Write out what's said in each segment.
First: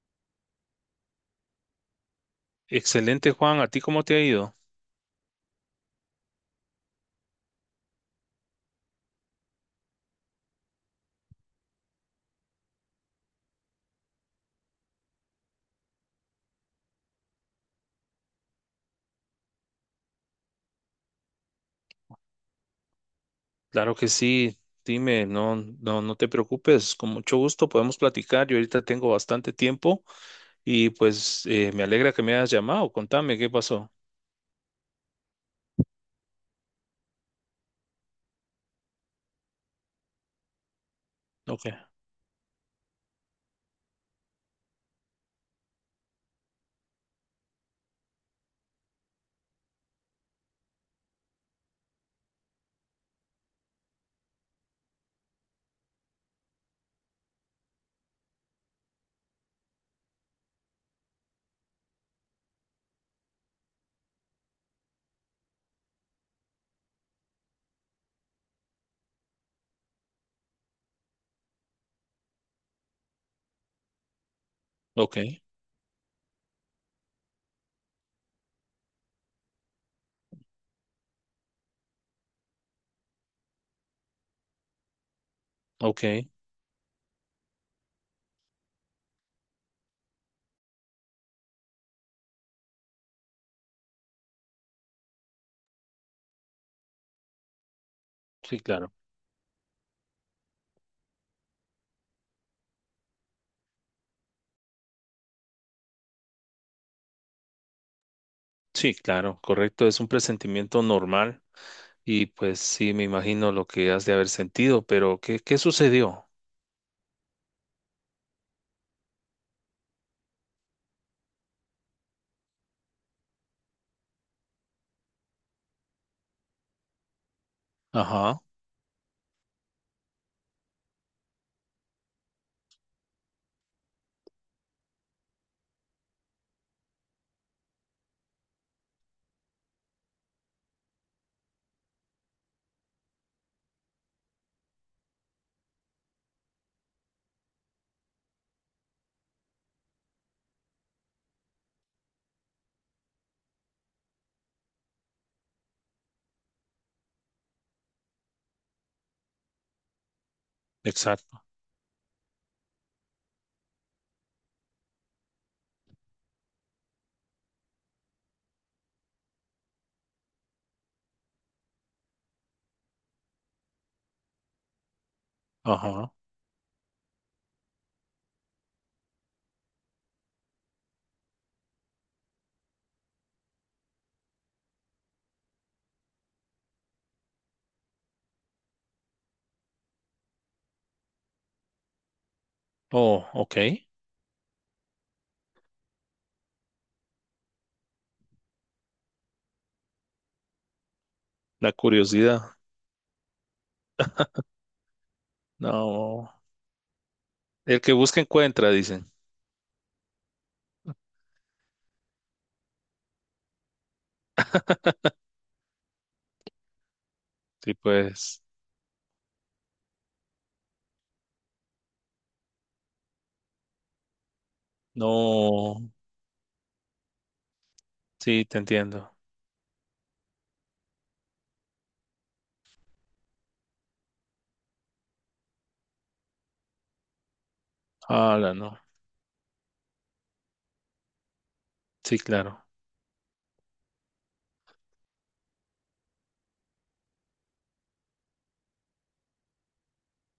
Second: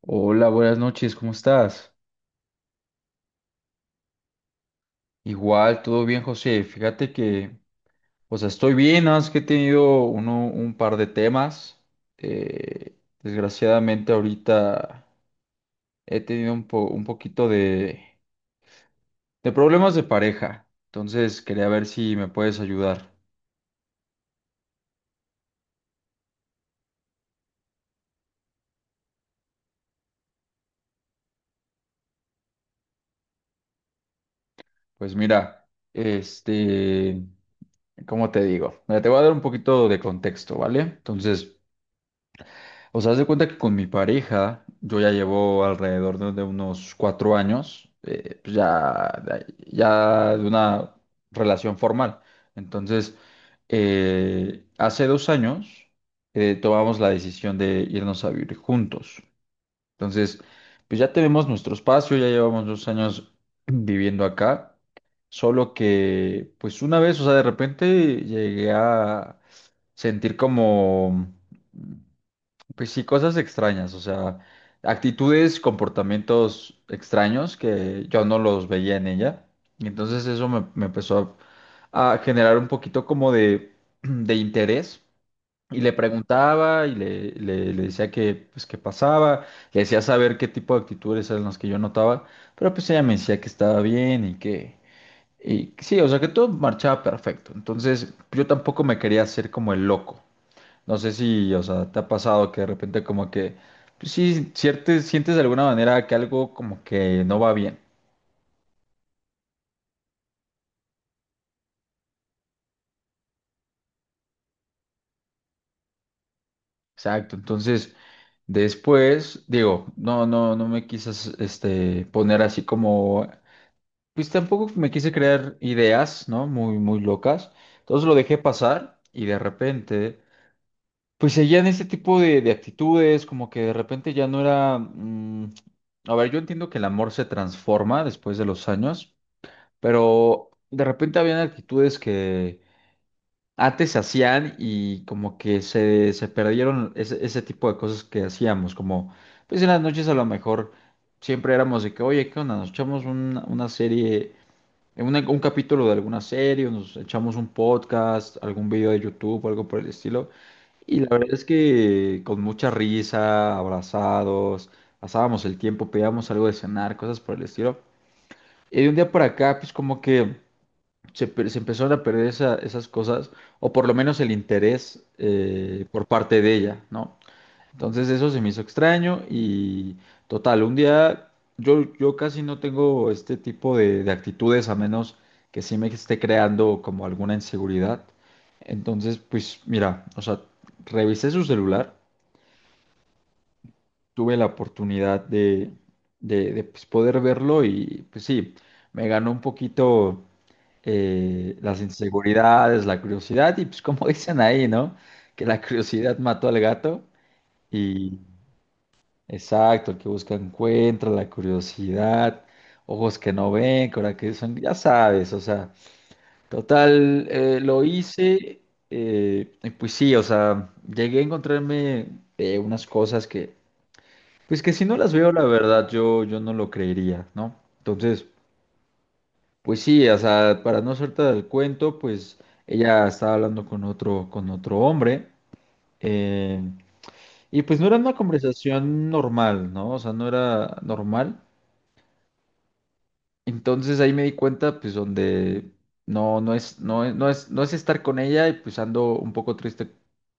Hola, buenas noches, ¿cómo estás? Excelente, Juan. ¿A ti cómo te ha ido? Igual, todo bien, José. Fíjate que, o sea, estoy bien, nada más que he tenido un par de temas. Eh, Desgraciadamente ahorita he tenido un poquito de problemas de pareja. Entonces, quería ver si me puedes ayudar. Claro que sí. Dime, no te preocupes. Con mucho gusto podemos platicar. Yo ahorita tengo bastante tiempo y pues me alegra que me hayas llamado. Contame qué pasó. Pues mira, ¿cómo te digo? Mira, te voy a dar un poquito de contexto, ¿vale? Entonces. Ok, O sea, haz de cuenta que con mi pareja, yo ya llevo alrededor de unos 4 años, pues ya de una relación formal. Entonces, hace 2 años tomamos la decisión de irnos a vivir juntos. Entonces, pues ya tenemos nuestro espacio, ya llevamos 2 años viviendo acá. Solo que, pues una vez, o sea, de repente llegué a sentir como pues sí, cosas extrañas, o sea, ok, actitudes, comportamientos extraños que yo no los veía en ella. Y entonces eso me empezó a generar un poquito como de, de interés. Y le ok. preguntaba y le decía que, pues, qué pasaba, le decía saber qué tipo de actitudes eran las que yo notaba, pero pues ella me decía que estaba bien y que sí, o sea, que todo marchaba perfecto. Entonces yo Sí, tampoco claro. me quería hacer como el loco. No sé si, o sea, te ha pasado que de repente como que, pues sí, sientes de alguna manera que algo como que no va bien. Sí, claro, correcto. Es un presentimiento normal y pues sí, me imagino lo que has de haber sentido, pero ¿qué sucedió? Exacto. Entonces, después, digo, no me quisas, poner así como, pues tampoco me quise crear ideas, ¿no? Muy, muy locas. Entonces lo dejé Ajá, pasar y de repente, pues seguían ese tipo de actitudes, como que de repente ya no era, a ver, yo entiendo que el amor se transforma después de los años, pero de repente habían actitudes que antes se hacían y como que se perdieron ese tipo de cosas que hacíamos, como pues en las noches a lo mejor siempre éramos de que, oye, ¿qué onda? Nos echamos una serie, un capítulo de alguna serie, o nos echamos un podcast, algún video de YouTube o algo por el estilo. Y la verdad exacto. es que con mucha risa, abrazados, pasábamos el tiempo, pedíamos algo de cenar, cosas por el estilo. Y de un día para acá, pues como que se empezaron a perder esas cosas, o por lo menos el interés por Ajá. parte de ella, ¿no? Entonces eso se me hizo extraño y total, un día yo casi no tengo este tipo de actitudes a menos que sí me esté creando como alguna inseguridad. Entonces, pues mira, o sea, revisé su celular, Oh, ok. tuve la oportunidad de, pues, poder verlo y pues sí, me ganó un poquito La las curiosidad. inseguridades, la curiosidad, y pues como dicen ahí, ¿no? Que la curiosidad No. mató al gato El que y busca encuentra, dicen. exacto, el que busca encuentra, la curiosidad, ojos que no ven, ahora que son, ya sabes, o sea, total, Sí, lo pues, hice, y pues sí, o sea, llegué a encontrarme unas cosas que, pues que si no las veo, la no, verdad, yo no lo creería, ¿no? Entonces. sí, te entiendo. Pues sí, o sea, para no soltar el cuento, pues ella estaba hablando con otro hombre, eh, y pues no era una Hala, no. conversación normal, ¿no? O sea, no era normal. Sí, claro. Entonces ahí me di cuenta, pues, donde no es estar con ella, y pues ando un poco triste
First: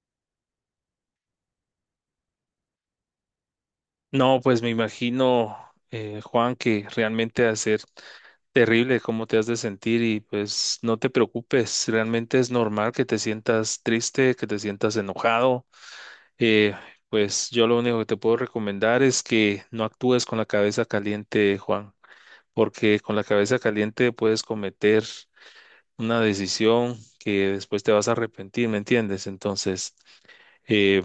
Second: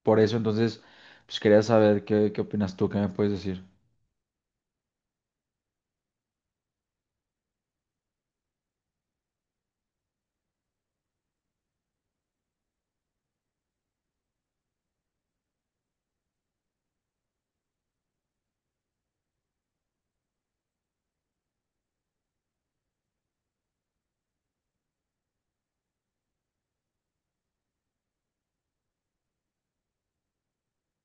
por eso. Entonces, pues quería saber qué opinas tú, qué me puedes decir. No, pues me imagino, Juan, que realmente ha ser terrible cómo te has de sentir y pues no te preocupes, realmente es normal que te sientas triste, que te sientas enojado. Eh, pues yo lo único que te puedo recomendar es que no actúes con la cabeza caliente, Juan, porque con la cabeza caliente puedes cometer una decisión que después te vas a arrepentir, ¿me entiendes? Entonces, eh,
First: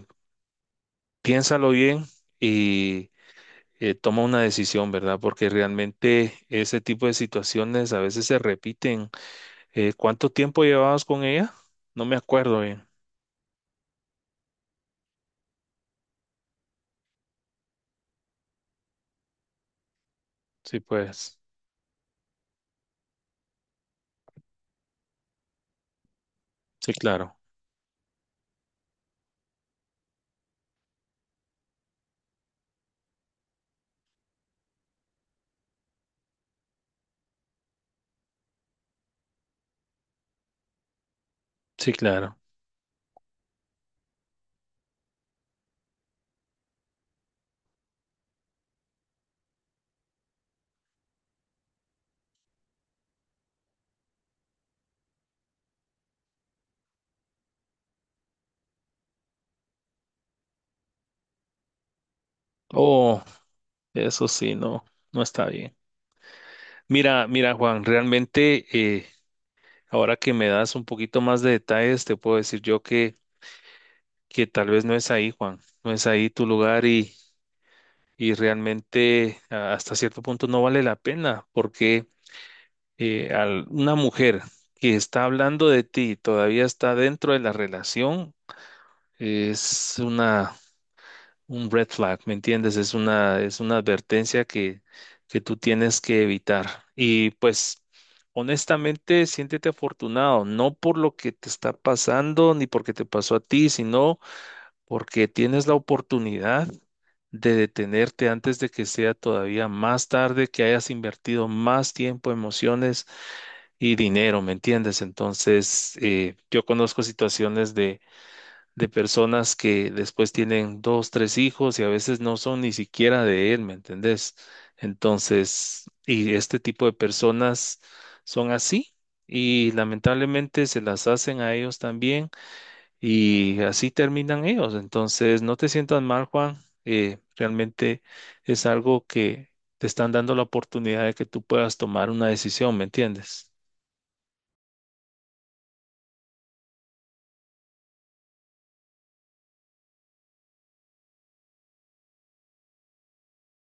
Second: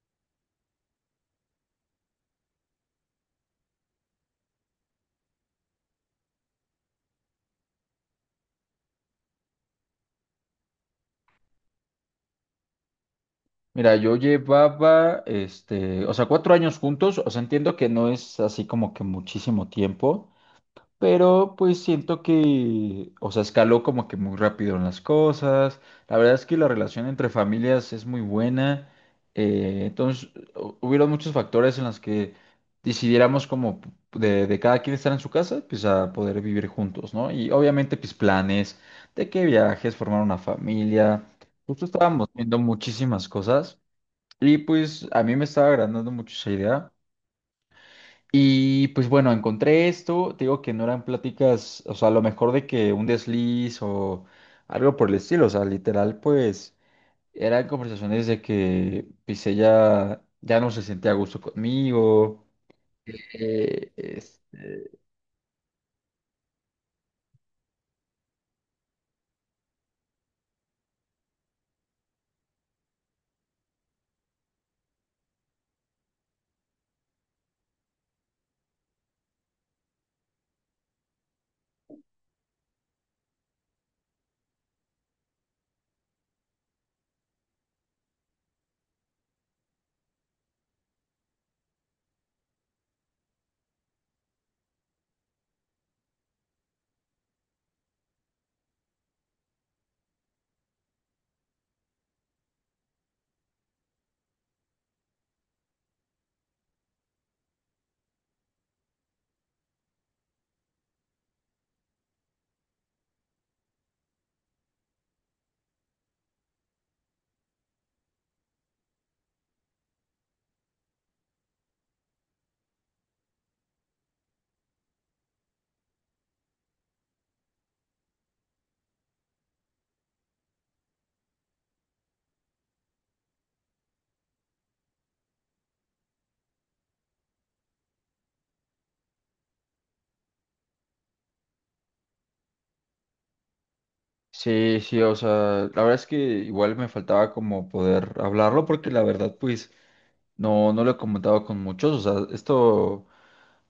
piénsalo bien y toma una decisión, ¿verdad? Porque realmente ese tipo de situaciones a veces se repiten. ¿Cuánto tiempo llevabas con ella? No me acuerdo bien. Mira, yo llevaba, o sea, 4 años juntos, o sea, entiendo que no es así como que muchísimo tiempo. Sí, pues. Pero pues siento que, o sea, escaló como que muy rápido en las cosas. La verdad es que la Sí, relación entre claro. familias es muy buena. Entonces, hubieron muchos factores en los que decidiéramos como de, cada quien estar en su casa, pues a poder vivir juntos, ¿no? Y obviamente, pues planes de qué viajes, formar una familia. Justo Sí, estábamos claro. viendo muchísimas cosas y pues a mí me estaba agrandando mucho esa idea. Y pues bueno, encontré esto, te digo que no eran pláticas, o sea, a lo mejor de que un desliz o algo por el estilo, o sea, literal, pues eran conversaciones de que pues ella ya no se sentía a gusto conmigo. Oh, eh, eso sí, no, este, no está bien. Mira, Juan, realmente ahora que me das un poquito más de detalles, te puedo decir yo que tal vez no es ahí, Juan, no es ahí tu lugar y realmente hasta cierto punto no vale la pena porque una mujer que está hablando de ti y todavía está dentro de la relación es una, un red flag, ¿me entiendes? Es una advertencia que tú tienes que evitar. Y pues... Honestamente, siéntete afortunado, no por lo que te está pasando ni porque te pasó a ti, sino porque tienes la oportunidad de detenerte antes de que sea todavía más tarde, que hayas invertido más tiempo, emociones y dinero, ¿me entiendes? Entonces, yo conozco situaciones de personas que después tienen dos, tres hijos y a veces no son ni siquiera de él, ¿me entendés? Entonces, y este tipo de personas son así y lamentablemente se las hacen a ellos también y así terminan ellos. Entonces, no te sientas mal, Juan. Realmente es algo que te están dando la oportunidad de que tú puedas tomar una decisión, ¿me entiendes? sí, sí, o sea, la verdad es que igual me faltaba como poder hablarlo porque la verdad, pues no lo he comentado con muchos, o sea, esto,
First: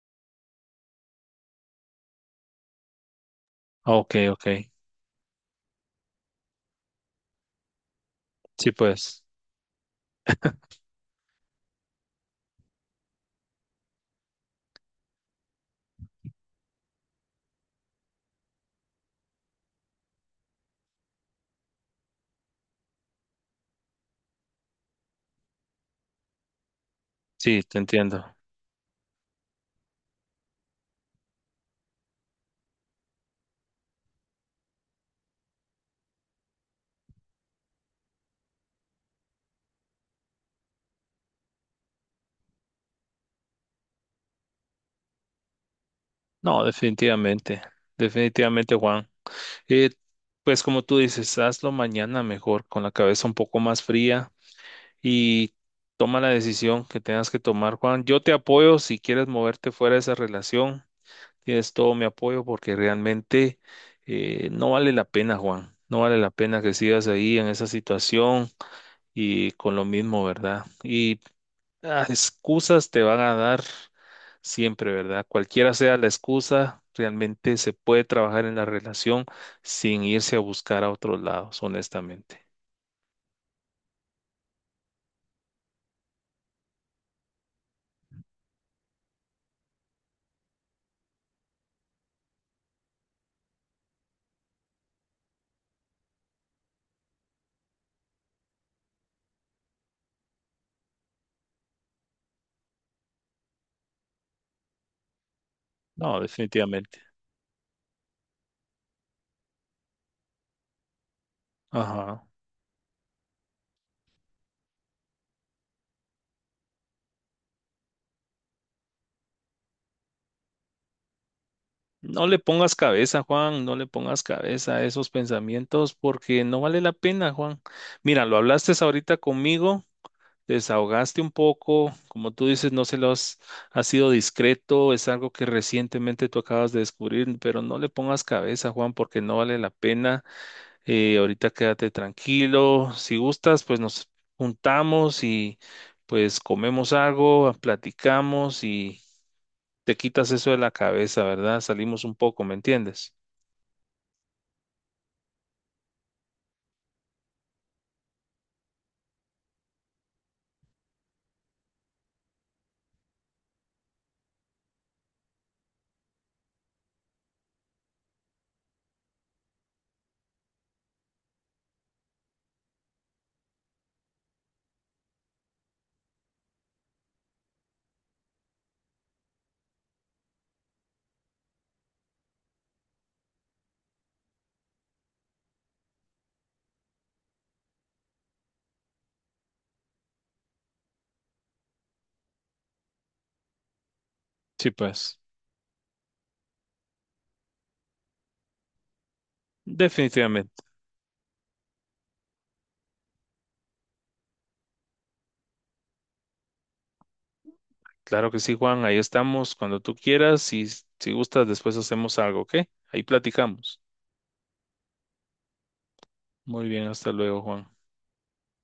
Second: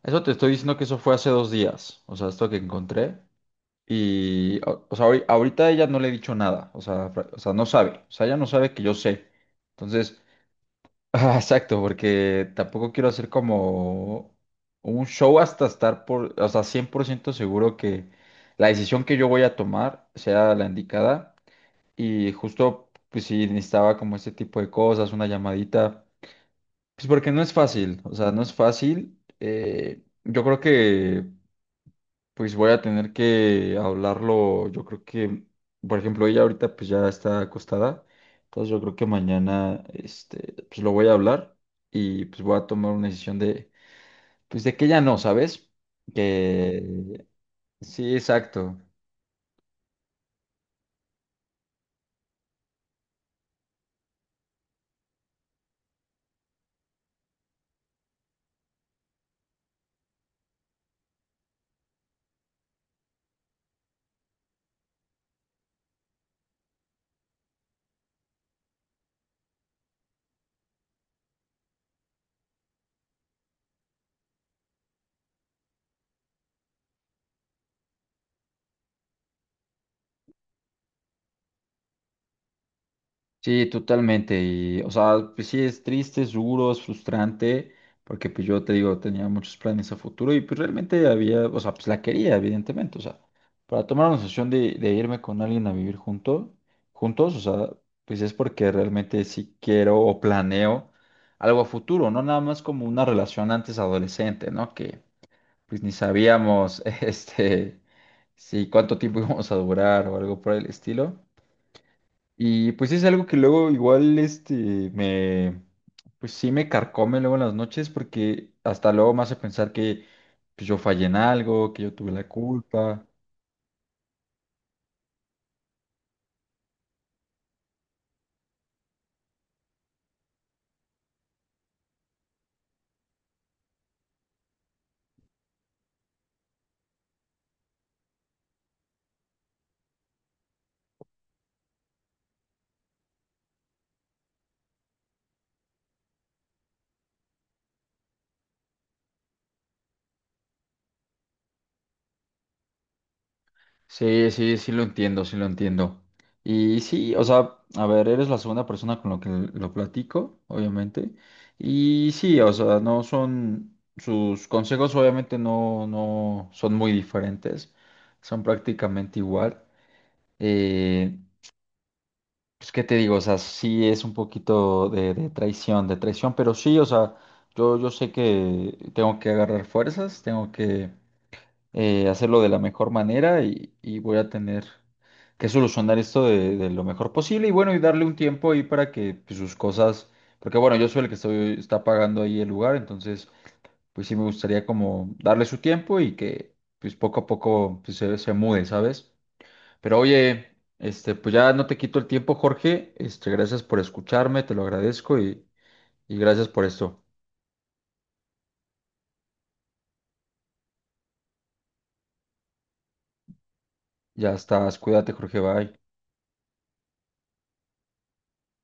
eso te estoy diciendo que eso fue hace 2 días, o sea, esto que encontré. Ah, ok, ok. Y, o sea, ahorita ella no le he dicho nada, o sea, o sea, no sabe, o sea, ella no Sí, sabe que yo pues. sé. Entonces, ah, exacto, porque tampoco quiero hacer como un show hasta estar por, o sea, 100% seguro que la decisión que yo voy a tomar sea la indicada. Y justo, pues sí, necesitaba como este tipo de cosas, una llamadita, pues porque no es Sí, te fácil, o entiendo. sea, no es fácil. Yo creo que pues voy a tener que hablarlo, yo creo que, por ejemplo, ella ahorita pues ya está acostada, entonces yo creo que mañana, pues lo voy a hablar y pues voy a tomar una decisión pues de que ya no, ¿sabes? No, Que definitivamente. sí, Definitivamente, exacto. Juan. Eh, pues como tú dices, hazlo mañana mejor, con la cabeza un poco más fría y toma la decisión que tengas que tomar, Juan. Yo te apoyo si quieres moverte fuera de esa relación. Tienes todo mi apoyo porque realmente no vale la pena, Juan. No vale la pena que sigas ahí en esa situación y con lo mismo, ¿verdad? Y ah, excusas te van a dar siempre, ¿verdad? Cualquiera sea la excusa, realmente se puede trabajar en la relación sin irse a buscar a otros lados, honestamente. Sí, totalmente. Y, o sea, pues sí, es triste, es duro, es frustrante, porque pues yo te digo, tenía muchos planes a futuro y pues realmente había, o sea, pues la quería, evidentemente. O sea, para tomar una decisión de irme con alguien a vivir juntos, o sea, pues es porque realmente sí quiero o planeo algo a futuro, no nada más como una relación antes adolescente, ¿no? Que pues ni No, sabíamos, definitivamente. Si cuánto tiempo íbamos a durar o algo por el estilo. Ajá. Y pues es algo que luego igual este me pues sí me carcome luego en las noches porque hasta luego me hace pensar que pues, yo fallé en algo, que yo tuve la No le pongas culpa. cabeza, Juan, no le pongas cabeza a esos pensamientos porque no vale la pena, Juan. Mira, lo hablaste ahorita conmigo, te desahogaste un poco, como tú dices, no se los has sido discreto, es algo que recientemente tú acabas de descubrir, pero no le pongas cabeza, Juan, porque no vale la pena. Ahorita quédate tranquilo, si gustas, pues nos juntamos y pues comemos algo, platicamos y te quitas eso de la cabeza, ¿verdad? Salimos un poco, ¿me entiendes? Sí, sí, sí lo entiendo, sí lo entiendo. Y sí, o sea, a ver, eres la segunda persona con la que lo platico, obviamente. Y sí, o sea, no son sus consejos obviamente no son muy diferentes. Son prácticamente igual. Eh, Pues, ¿qué te digo? O sea, sí es un poquito de traición, de traición, pero sí, o sea, yo sé que tengo que agarrar fuerzas, tengo que hacerlo de la mejor manera y voy a tener que solucionar esto de lo mejor posible y bueno, y darle un tiempo ahí para que pues, sus cosas, porque bueno, yo soy el que estoy, está pagando ahí el lugar, entonces pues sí me gustaría Sí, como pues, darle su tiempo y que pues poco a poco pues, se mude, ¿sabes? Pero oye, definitivamente. Pues ya no te quito el tiempo, Jorge. Gracias por escucharme, te lo agradezco y gracias por esto. Claro que sí, Juan. Ahí estamos cuando tú quieras y si gustas, después hacemos algo, ¿ok? Ahí platicamos. Ya estás, cuídate, Jorge, bye. Muy bien, hasta luego, Juan.